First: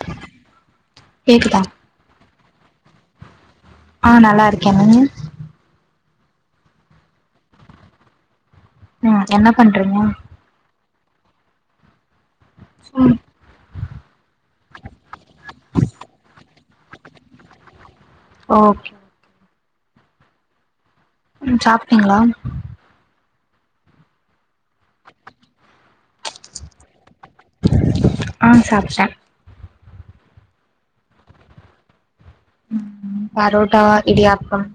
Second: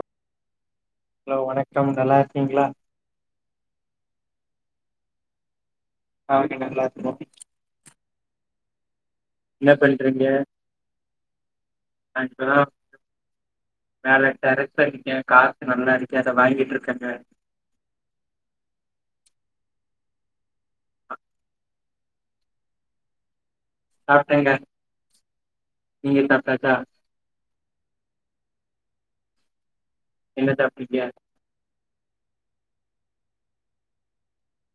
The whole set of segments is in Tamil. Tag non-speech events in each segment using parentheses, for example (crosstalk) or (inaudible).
(inaudible) ஹலோ வணக்கம் நல்லா இருக்கீங்களா அ நல்லா இருக்கே நீங் ஆ இங்க நல்லா இருக்கோ தோழி ம் என்ன பண்றீங்க (unintelligible) ம் மேல டெரஸ்ல இருக்கே காத்து நல்லா இருக்கு அத வாங்கிட்டு இருக்கேங்க ஓகே ம் சாப்ட்டீங்ளா சாப்ட்டேங்க நீங்க சாப்ட்டாச்சா ஆ சாப்ட்டே என்ன சாப்ட்டீங்க பரோட்டா இடியாப்பம்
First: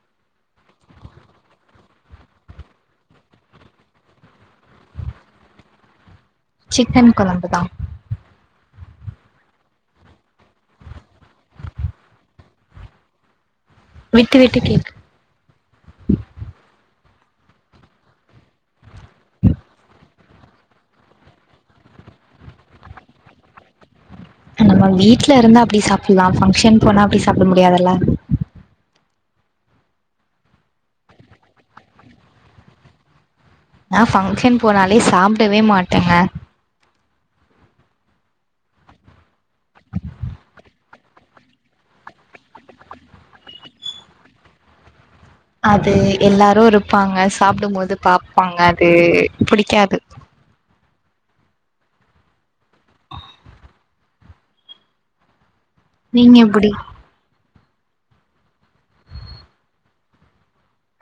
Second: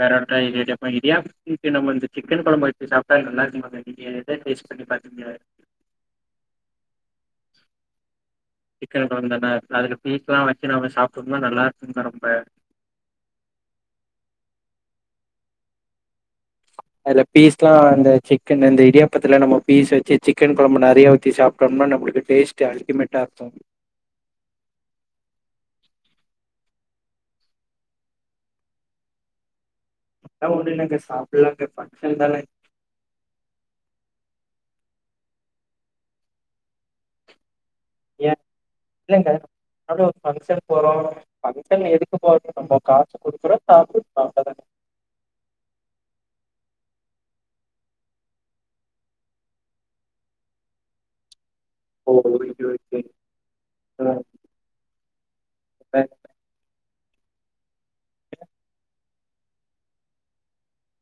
பரோட்டா இடி இடியாப்பம் இடியாப் இதுக்கு நம்ம வந்து சிக்கன் கொழம்ப வச்சு சாப்ட்டா நல்லா இருக்கு மே நீங்க எத டேஸ்ட் பண்ணி பாத்திங்க சிக்கன் கொழம்பு தா சிக்கன் கொழம்புதானே அதுல பீஸ்லா வச்சு நம்ம சாப்ட்டுருந்தா நல்லா இருக்குங்க ரொம்ப விட்டு விட்டு கேக் அதுல பீஸ்ல்லா அந்த சிக்கன் இந்த இடியாப்பத்துல நம்ம பீஸ் வச்சு சிக்கன் கொழம்பு நெறைய ஊத்தி சாப் டோம்னா நம்மளுக்கு டேஸ்ட் அல்டிமேட்டா இருக்கு நம்ம வீட்டுல இருந்தா அப்டி சாப்புலா ஃபங்க்ஷன் போனா அப்டி சாப்ட முடியாதுல்ல அதல்லா ஒன்னுல்லங்க சாப்பிலாங்க ஃபங்ஷன் தானே நா ஃபங்க்ஷன் போனாலே சாப்டவே மாட்டேங்க ஏ இல்லைங்க அப்டி ஒரு ஃபங்க்ஷன் போறோ ஃபங்ஷன் எதுக்கு போறது நம்ப காசு கொடுக்குறோ சாப்ட்ரோ அவ்ளோ தா அது எல்லாரு இருப்பாங்க சாப்டும் போது பாப்பாங்க அது புடிக்காது சொல்லு தோழி நீங்க எப்டி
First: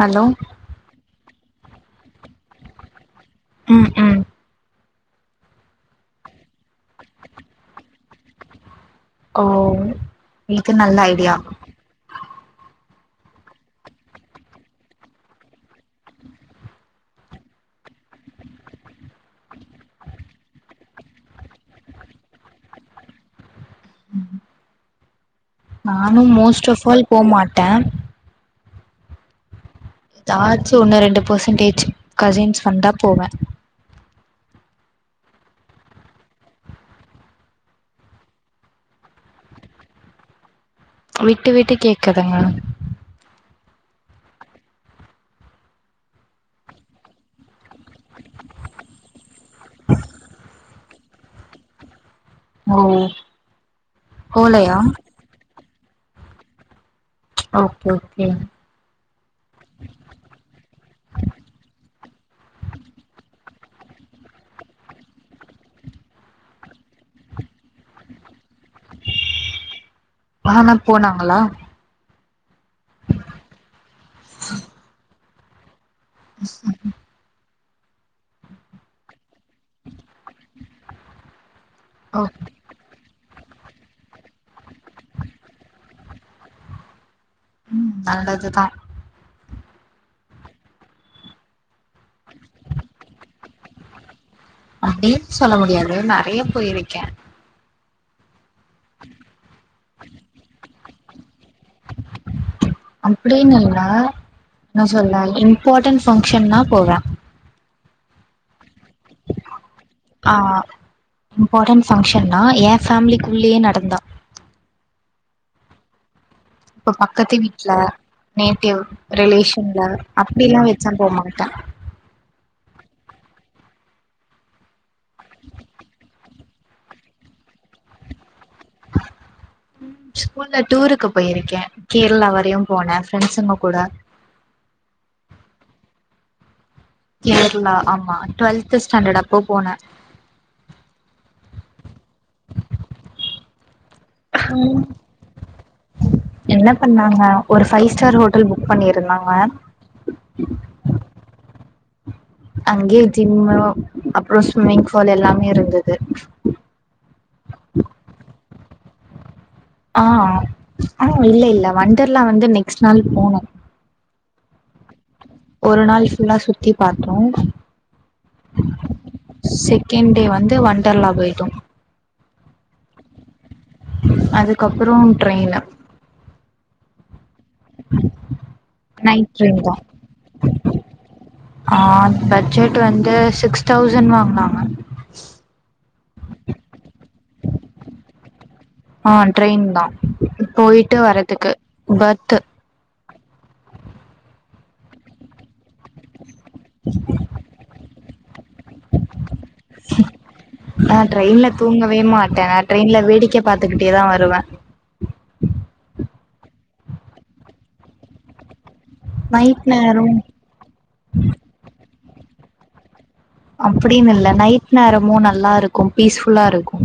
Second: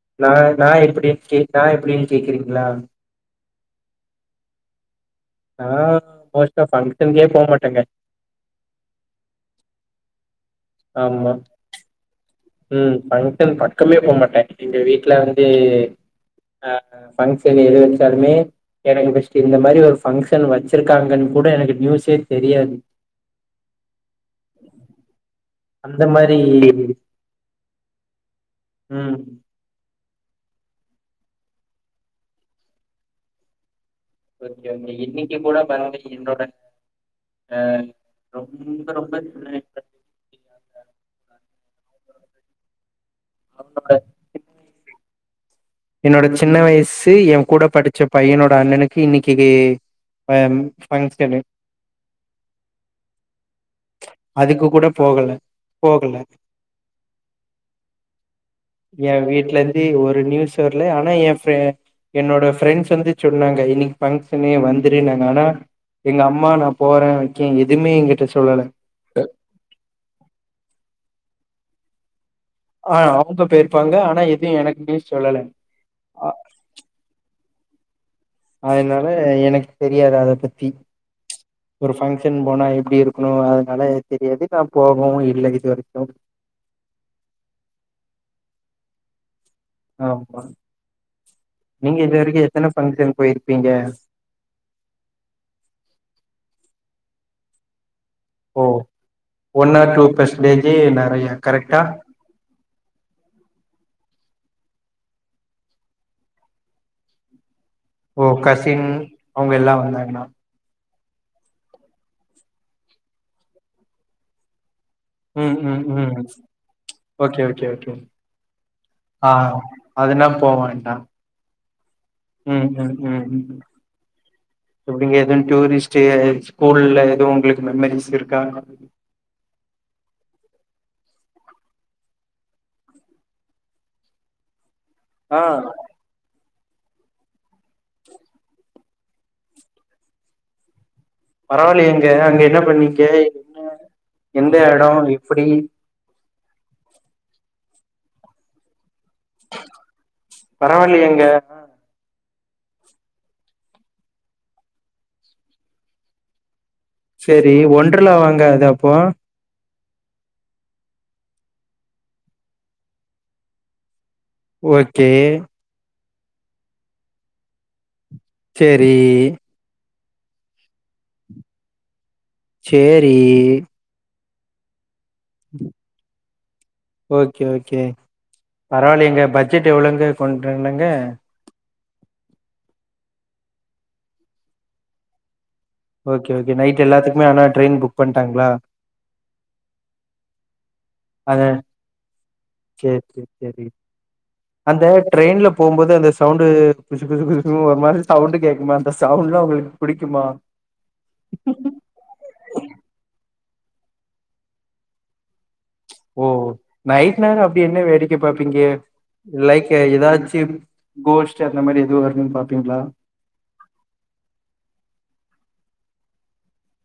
ஹலோ நா நா எப்டினு கேட்டா நா எப்டின்னு கேக்குறீங்ளா ம் ம் நா மோஸ்ட்டா ஃபங்க்ஷன்கே போ மாட்டேங்க ஓ இது நல்ல ஆமா ஐடியா ம் பங்ஷன் பக்கமே போ மாட்டே எங்க வீட்டுல வந்து அ ஃபங்க்ஷன் எது வச்சாலுமே எனக்கு ஃபஸ்ட்டு இந்த மாரி ஒரு பங்க்ஷன் வச்சிருக்காங்கன் கூட எனக்கு நியூஸே தெரியாது அந்த நானு மாரி மோஸ்ட் ஆஃப் ஆல் போ மாட்டே ம் எதாச்சு ஒன்னு ரெண்டு பர்சன்டேஜ் கசின்ஸ் வந்தா போவே ஓகேங்க இன்னைக்கு கூட பாருங்க என்னோட ஆ ரொம்ப ரொம்ப விட்டு விட்டு கேக்குதுங்க அப்பப்ப என்னோட சின்ன வயசு ஏ கூட படிச்ச பையனோட அண்ணனுக்கு இன்னைக்கு அ ஃபங்ஷன்னு ஓ அதுக்கு போலையா கூட போகல போகல அ ஓகே ஓகே எ வீட்லருந்து ஒரு நியூஸ் வரல ஆனா எ ஃப்ரெ என்னோட ஃப்ரெண்ட்ஸ் வந்து சொன்னாங்க இன்னைக்கு ஃபங்க்ஷணு வந்துருனாங்க ஆனா எங்க அம்மா நா போறே வக்கே எதுமே என்கிட்ட சொல்லல ஆனா போனாங்களா ஆ அவங்க போயிருப்பாங்க ஆனா எது எனக்கே சொல்லல அ- அதனால எனக்கு தெரியாது அத பத்தி ஒரு ஓ பஃங்க்ஷன் போனா எப்டி இருக்கணு அதனால தெரியாது நா போகவு இல்ல இது வரைக்கு ம் நல்லதுதா ஆமா நீங்க இது வரைக்கு எத்தன பங்க்ஷன் போயிருப்பீங்க அப்டின்னு சொல்ல முடியாது நெறைய போயிருக்கே ஓ ஒன் ஆர் டூ பெர்சன்டேஜு நெறையா கரெக்டா அப்டின்னு இல்ல என்ன சொல்ல இம்பார்ட்டன்ட் பஃங்க்ஷன்னா போவே ஓ கசின் அவுங்க எல்லா வந்தாங்கனா ஆ இம்பார்டன் ஃபங்க்ஷன்னா என் ஃபேமிலிக் குள்ளேயே நடந்தா ம் ம் ம் இப்ப பக்கத்து ஓகே ஓகே வீட்ல ஓகே நேட்டிவ் ஆ ரிலேஷன்ல அதுனா போ அப்டிலா வச்சா வேண்டா போமா டா ம் ம் ம் எப்டிங்க எதுவு டூரிஸ்ட்டு ஸ்கூல்ல எதுவு உங்களுக்கு மெம்மரிஸ் இருக்கா ஸ்கூல்ல டூருக்கு போயிருக்கே கேரளா வரையு போனே ஃப்ரெண்ட்ஸுங்க கூட ஆ கேரளா ஆமா டுவெல்த் ஸ்டாண்டர்ட் அப்போ போனே பரவா இல்லையேங்க அங்க என்ன பண்ணிக்க எந்த எடோ எப்பிடி என்ன பண்ணாங்க ஒரு ஃபை ஸ்டார் ஹோட்டல் புக் பண்ணி இருந்தாங்க பரவா இல்லையேங்க அங்கேயே ஜிம்மு ஸ்விம்மிங் ஃபூல் எல்லாமே இருந்துது சேரி ஒன்றலா வாங்க அது அப்போ ஆ ஆம் ஆ இல்ல இல்ல வண்டர்லா வந்து நெக்ஸ்ட் நாள் போனோ ஓகே ஒரு நாள் ஃபுல்லா சுத்தி பாத்தோ சேரி செகண்ட் டே வந்து ஒண்டர்லா போயிட்டோ சேரி அதுக்கப்பறோ ட்ரெயினு ஓகே ஓகே பரவா இல்லையேங்க நைட் ட்ரெயின் பட்ஜெட் தா எவ்வளோங்க கொண்டுனங்க ஆ பட்ஜெட் வந்து சிக்ஸ் தௌசண்ட் வாங்குனாங்க ஓகே ஓக நைட் எல்லாத்துக்குமே ஆனா ட்ரெயின் புக் பண்ட்டாங்களா ஆ ட்ரெயின்தா போயிட்டு வரதுக்கு பர்த்து சேர் சேர் சேரி அந்த ட்ரெயின்ல போம்போது அந்த ஸ் சவுண்டு் புசு புசு புசு ஒரு மாதிரி சவுண்டு் கேக்குமே அந்த சவுண்ட்லா உங்களுக்கு பிடிக்குமா நா ட்ரெயின்ல தூங்கவே மாட்டே நா ட்ரெயின்ல வேடிக்க பாத்துக்கிட்டேதா வருவே ஓ ஓ நைட் நேரம் அப்டி என்ன வேடிக்க பாப்பீங்க நைட் லைக்கே நேரோ ஏதாச்சு கோஷ்ட்டு அந்த மாரி எதுவு வருதுன்னு பாப்பீங்களா அப்டின்னு இல்ல நைட் நேரமு நல்லா இருக்கு பீஸ்ஃபுல்லா இருக்கு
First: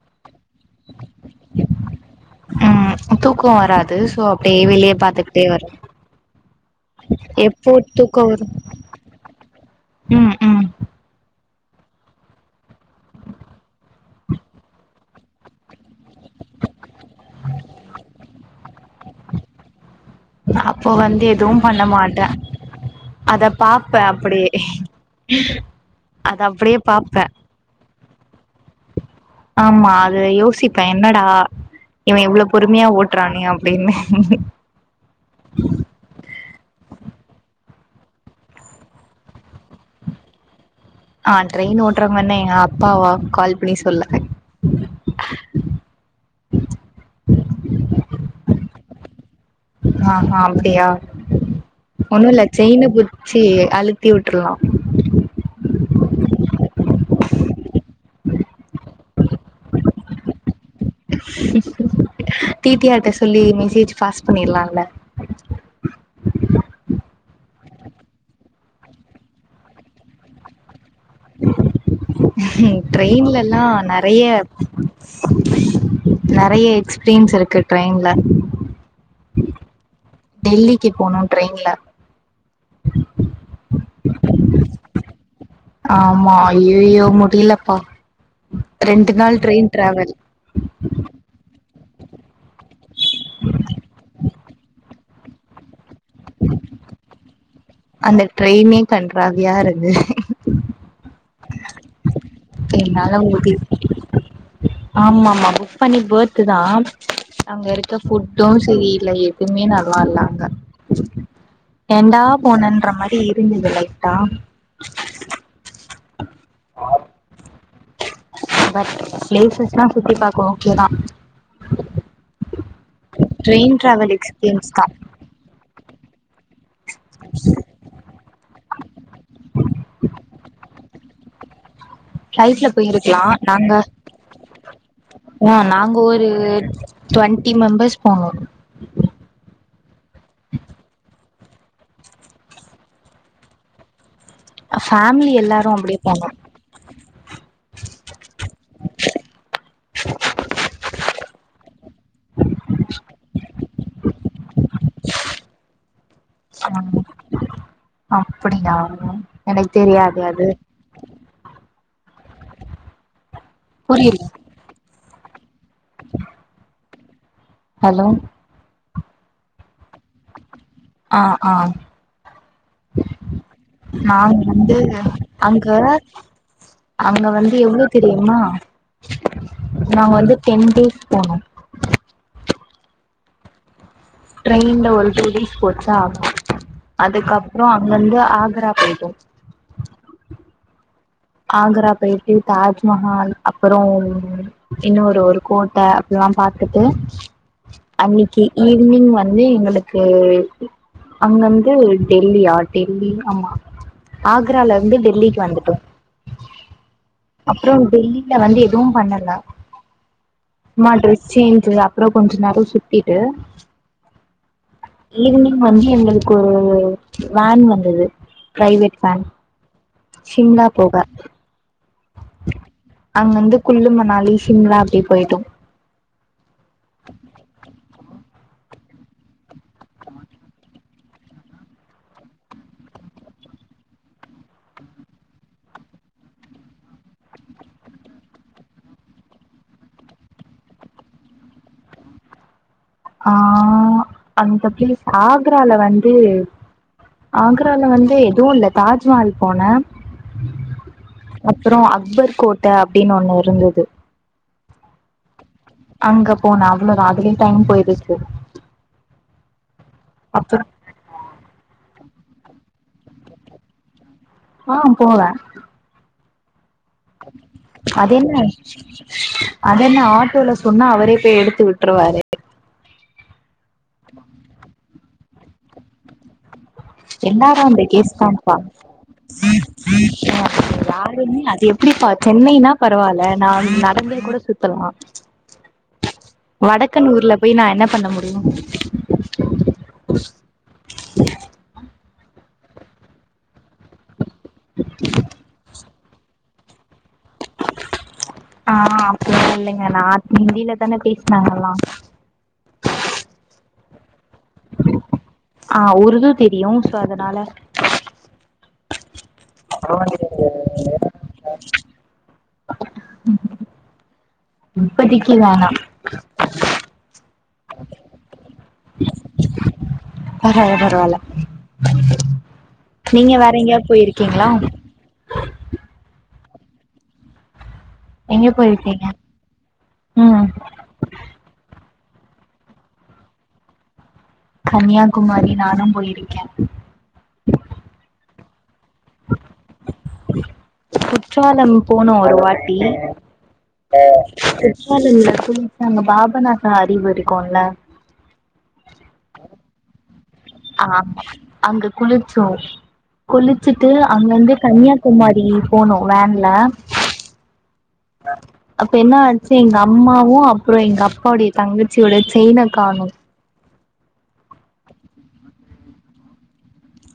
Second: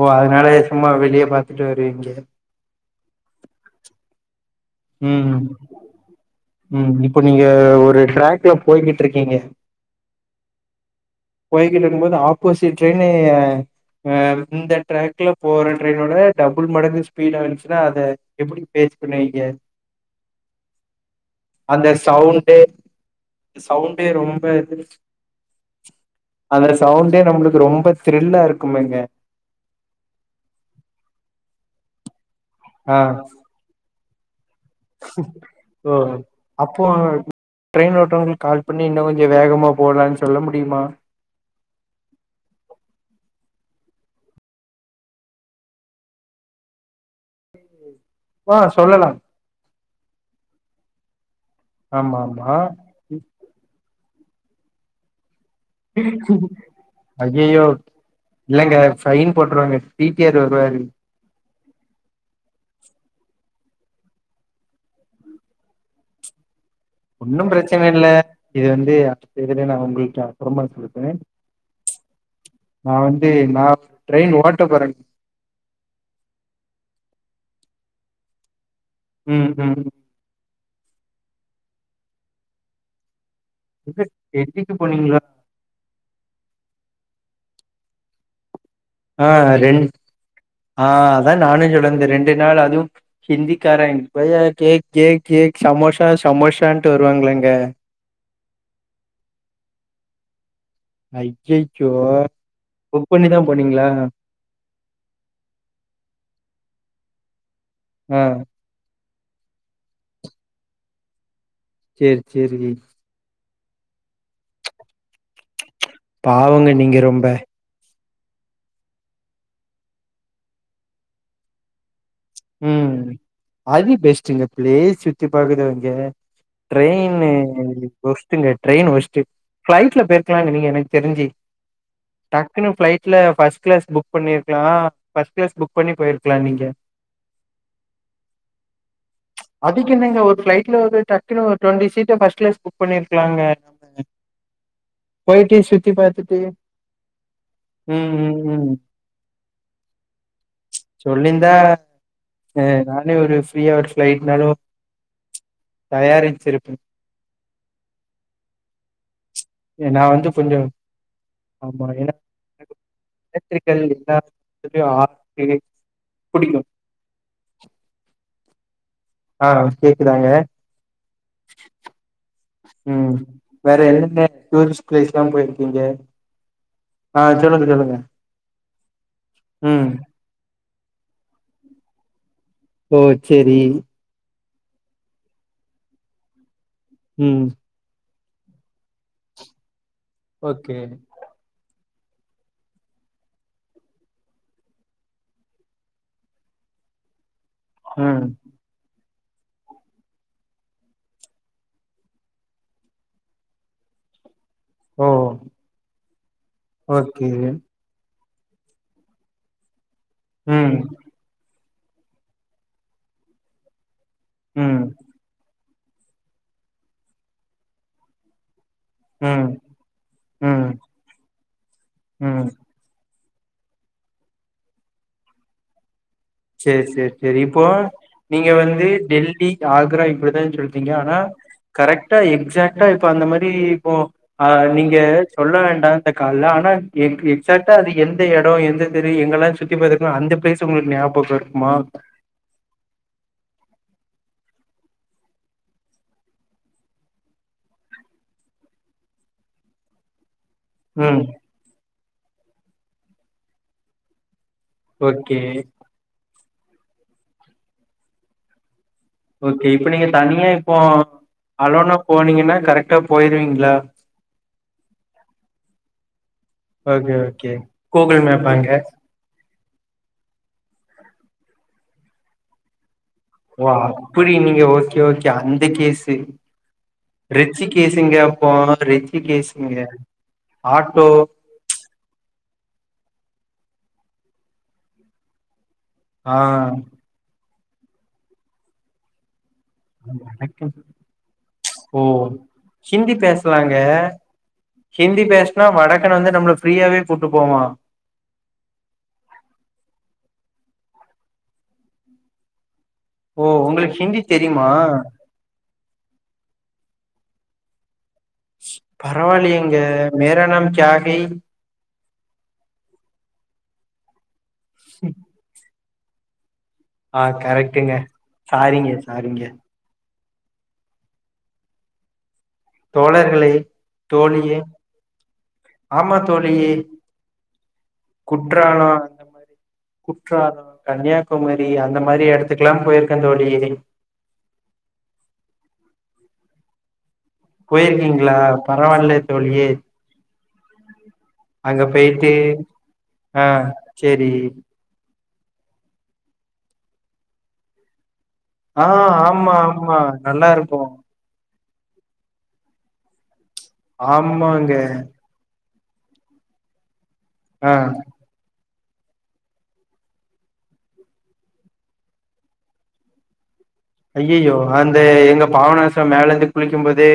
ஓ அதனாலயே சும்மா வெளிய பாத்துட்டு வருவீங்க ம் தூக்கோ வராது சோ அப்டியே வெளிய ம் பாத்துக்கிட்டே வர்றே ம் இப்போ நீங்க ஒரு வரு டிராக்ல போய்கிட்டு இருக்கீங்க ம் ம் கோய்கிட்டு இருக்கு போது ஆப்போஸிட் ட்ரெயினு ஆ இந்த ட்ராக்ல போற ட்ரெயினோட டபுள் மடங்கு ஸ்பீடா வந்துச்சுன்னா அத எப்டி பேஸ் பண்ணுவீங்க அப்போ வந்து எதுவு பண்ண அந்த மாட்டே சவுண்டு அத பாப்பே சவுண்டே ரொம்ப அப்டியே இருந்துடுச்சு அத அந்த அப்டியே சவுண்டே பாப்பே நம்மளுக்கு ரொம்ப த்ரில்லா இருக்குமேங்க ஆமா அத யோசிப்பே என்னடா இவன் இவ்ளோ பொறுமையா ஆ ஓட்டுறானே இதுல என்ன (unintelligible) ஓ அப்பறோனா ட்ரெயின் ஓட்ரவுங்களுக்கு கால் பண்ணி இன்னு கொஞ்சோ வேகமா போலானு சொல்ல முடியுமா ஆ ட்ரெயின் ஓட்டுறவங்க என்ன எங்க அப்பாவா கால் பண்ணி சொல்ல வா சொல்லலா ஆ ஆ அப்டியா ஆமா ஒன்னு இல்ல ஆமா செயினு பு ச்சி அழுத்தி விட்டுருலா ஐய்யய்யோ இல்லங்க பைன் போட்டுருவாங்க டி டி ஆர் வருவாரு டி டி ஆர் ட்ட சொல்லி மெசேஜ் பாஸ் பண்ணிடலால்ல ஒன்னு பிரச்சன இல்ல இது வந்து இருக்கதுலயே நா உங்களுக்கு அப்புறமா சொல்லி தர்றே ட்ரெயின்ல எல்லா நா நெறையா ட்ரெயின் ஓட்ட போறேங்க நறையா எக்ஸ்பீரியன்ஸ் இருக்கு ட்ரெயின்ல ம் ம் டெல்லிக்கி போனோ ட்ரெயின்ல ஏது டெல்லிக்கி போனீங்களா ஆமா அய்யய்யோ முடியலப்போ ரெண்டு ஆ நாள் ட்ரெயின் ரெண் டிராவல் ஆ அதா நானு சொல்லுறே இந்த ரெண்டு நாள் அதுவு ஹிந்திக்காரங் பையா கேக் கேக் கேக் சமோசா சமோசான்ட்டு வருவாங்களேங்க அந்த ட்ரெயினே கண்றாவியா இருந்தது அய்யய்யோ புக் என்னால பண்ணிதா முடி போனீங்களா ஆமா ஆமா புக் பண்ணி பெர்த்து தா அங்க இருக்க ஆ ஃபுட்டு சரி இல்ல எதுவுமே நல்லா இல்லா அங்க சேரி ஏன்டா சேரி போனன்ற மாதிரி பின்னுது லைட்டா பாவங்க நீங்க ரொம்ப பட் பிளேசஸ்ல்லா சுத்தி பாக்க ஓகேதா ம் அது பெஸ்ட்டு இங்க எக்ஸ்பீரியன்ஸ் தா பிளேஸ் சுத்தி பாக்குதவைங்க ட்ரைனு ஒஷ்டுங்க ட்ரைன் ஒஷ்டு பிளைட்ல போயிருக்கலாங்க நீங்க எனக்கு தெரிஞ்சி டக்குனு ஃப்ளைட்ல பிளைட்ல போயிருக்கலா ஃபர்ஸ்ட் நாங்க கிளாஸ் புக் பண்ணிருக்கலா ஃபர்ஸ்ட் கிளாஸ் புக் பண்ணி போயிருக்கலா நீங்க டு்வென்ட்டி மெம்பர்ஸ் போனோ அதுக்கு என்னங்க ஒரு பிளைட்ல ஒரு டக்குனு ஒரு டுவென்டி சீட்ட ஃபர்ஸ்ட் கிளாஸ் புக் பண்ணிருக்களாங்க ஃபேமிலி போயிட்டு எல்லாரு சுத்தி அப்டியே போனோ பாத்துட்டு ம் ம் ம் சொல்லிருந்தா ஏங்க நானே ஒரு ஃப்ரீ ஹவர் பிளைட்னாலு தயாரிச்சிருப்பே அப்படியா எனக்கு நா தெரியாதே வந்து அது கொஞ்சோ ஆமா எனக்கு (inaudible) எலக்ட்ரிகல் புரியல (inaudible) புடிக்கு ஹலோ ஆ கேக்குதாங்க ஆ ஆ ம் வேற என்னென்ன நாங் வந்து டூரிஸ்ட் பிளேஸ்லா அங்க போயிருக்கீங்க ஆ அங்க வந்து சொல்லுங்க எவ்ளோ சொல்லுங்க தெரியுமா ம் நாங்க வந்து டென் டேஸ் போனோ ஓ செரி ட்ரெயின்ல ஒரு டூ டேஸ் போச்சா ம் அதுக்கப்புறோ அங்க இருந்து ஆக்ரா போயிட்டோ ஓகே ஆக்ரா போயிட்டு தாஜ்மஹால் அப்பறோ இன்னொரு ஒரு கோட்ட அதெல்லா பாத்துட்டு ம் அன்னைக்கி ஈவ்னிங் வந்து எங்களுக்கு அங்கருந்து டெல்லியா டெல்லி ஆமா ஆக்ரால இருந்து ஓ டெல்லிக்கு வந்துட்டோ ஓகே அப்றோ டெல்லில வந்து எதுவு பண்ணல ம் சும்மா டிரெஸ் சேஞ்சு அப்புறோ கொஞ்ச நேரோ சுத்திட்டு ம் ஈவ்னிங் வந்து எங்களுக்கு ஒரு வேன் வந்துது பிரைவேட் வேன் ம் ம் ஷிம்லா போக ம் அங்க இருந்து குல்லு மணாலி சிம்லா அப்டே போயிட்டோ சேர் சேர் சேரி இப்போ நீங்க வந்து டெல்லி ஆக்ரா இப்டிதா சொல்றீங்க ஆனா கரெக்டா எக்சாக்டா இப்ப அந்த மாரி இப்போ ஆ நீங்க சொல்ல வேண்டா இந்த கால்ல ஆனா எக்சாக்டா அது எந்த எடோ எந்த தெரு எங்கெல்லா சுத் தி பாத்துருக்குல்ல அந்த பிளேஸ் உங்களுக்கு ஞாபகோ இருக்குமா ஆ அந்த பிளேஸ் ஆக்ரால வந்து ஆக்ரால வந்து எதுவு இல்ல தாஜ்மஹால் போன ம் அப்றோ அக்பர் கோட்ட அப்டின்னு ஒன்னு இருந்தது ஓகே அங்க போனோ அவ்வளதா அதுலயே டைம் போயிடுச்சு ஓகே இப்ப நீங்க தனியா அப்றோ இப்போ அலோனா போனீங்கன்னா கரெக்டா போயிருவீங்களா ஆ போவே ஓகே ஓகே கூகுள் அதென்ன மேப் அங்க அதென்ன ஆட்டோல சொன்னா அவரே போய் எடுத்து விட்ருவாரு ஓ அப்புடி நீங்க ஓகே ஓகே அந்த கேஸு எல்லாரு ரிச்சி அந்த கேஸ் கேஸுங்க அப்போ. தான்ப்பா ரிச்சி கேஸுங்க. ஆட்டோ. யாருமே அது எப்டிபா சென்னைனா பரவால்ல நா நடந்தே கூட சுத்தலா ஆ வடக்கன் ஊர்ல போய் நா என்ன பண்ண முடியு வடக்கன் ஓ ஹிந்தி பேஸ் சுவாங்க ஹிந்தி பேசுனா வடக்கன் வந்து நம்மள ஃப்ரீயாவே கூட்டு போவா ஆ அப்பில்லா இல்லங்க நா ஹிந்தில தாங்க பேசின அங்கல்லா ஓ உங்களுக்கு ஹிந்தி தெரியுமா ஆ உருது தெரியு சோ அதனால பரவாயில்லியேங்க மேரா நாம் கியா கை இப்பதிக்கு வேணா ஆ கரெக்டுங்க சாரிங்க சாரிங்க பரவால பரவால நீங்க தோழர்களே வேற எங்கயா போயிரிக்கீங்ளா தோழியே ஆமா தோழி எங்க குற்றாலோ போயிருக்கீங்க ம் குற்றாலோ கன்னியாகுமரி அந்த மாரி எடத்துக் எல்லா போயிருக்கந் தோழி கன்னியாகுமாரி நானு போயிருக்கே போயிருக்கீங்ளா பரவாயில்ல தோழியே குற்றாலம் அங்க போனோ போயிட்டு ஒரு வாட்டி ஆ சேரி குற்றால இல்ல குளிச்ச அங்க பாபாநாச அறிவி இருக்குல்ல ஆ ஆமா ஆமா நல்லா இருக் ஆமா அங்க குளிச்சோ குளிச்சிட்டு அங்கந்து ஆமாங்க கன்னியாகுமாரி ப்படி போனோ வேன்ல ஆ ஆ அப்ப என்ன ஆச்சி எங்க அம்மாவு அப்புறோ எங்க அப்பாவுடைய தங்கச்சியோட செயினக்கானு ஐய்ஐயோ அந்த எங்க பாவனாசம் மேல இருந்து குளிக்கு போதே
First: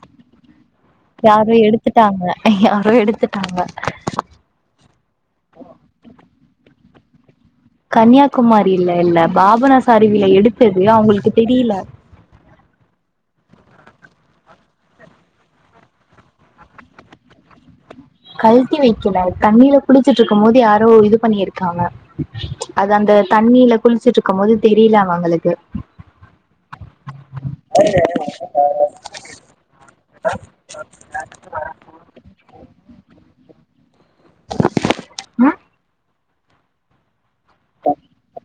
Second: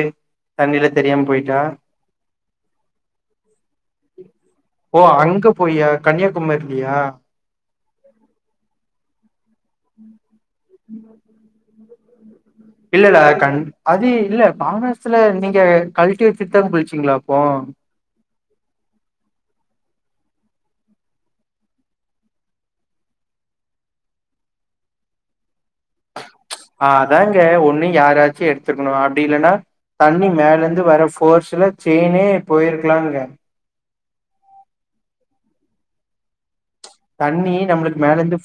தண்ணில தெரியாம கியாரோ போயிட்டா எடுத்துட்டாங்க யாரோ எடுத்துட்டாங்க ஓ அங்க போயா கன்னியாகுமரிலியா கன்னியாகுமாரில இல்ல பாபனாச அருவில எடுத்தது அவுங்களுக்கு தெரியல இல்ல இல்ல கண் அது இல்ல பாபசத்ல நீங்க கல்ட்டி வச்சிட்டுதா குளிச்சீங்களா அப்போ கழ்ட்டி வைக்கல தண்ணியில குடிச்சிட்டு இருக்கு போது யாரோ இது பண்ணி இருக்காங்க அது அந்த தண்ணீல குளிச்சிட்டு இருக்கு போது தெரியலா அவங்களுக்கு ஆ அதாங்க ஒன்னு யாராச்சு எடுத்துருக்கானு அப்டி இல்லன்னா தண்ணி மேல இந்து வர ஃபோர்ஸ்ல செய்னே போயிருக்கலாங்க ம் தண்ணி நம்மளுக்கு மேலந்து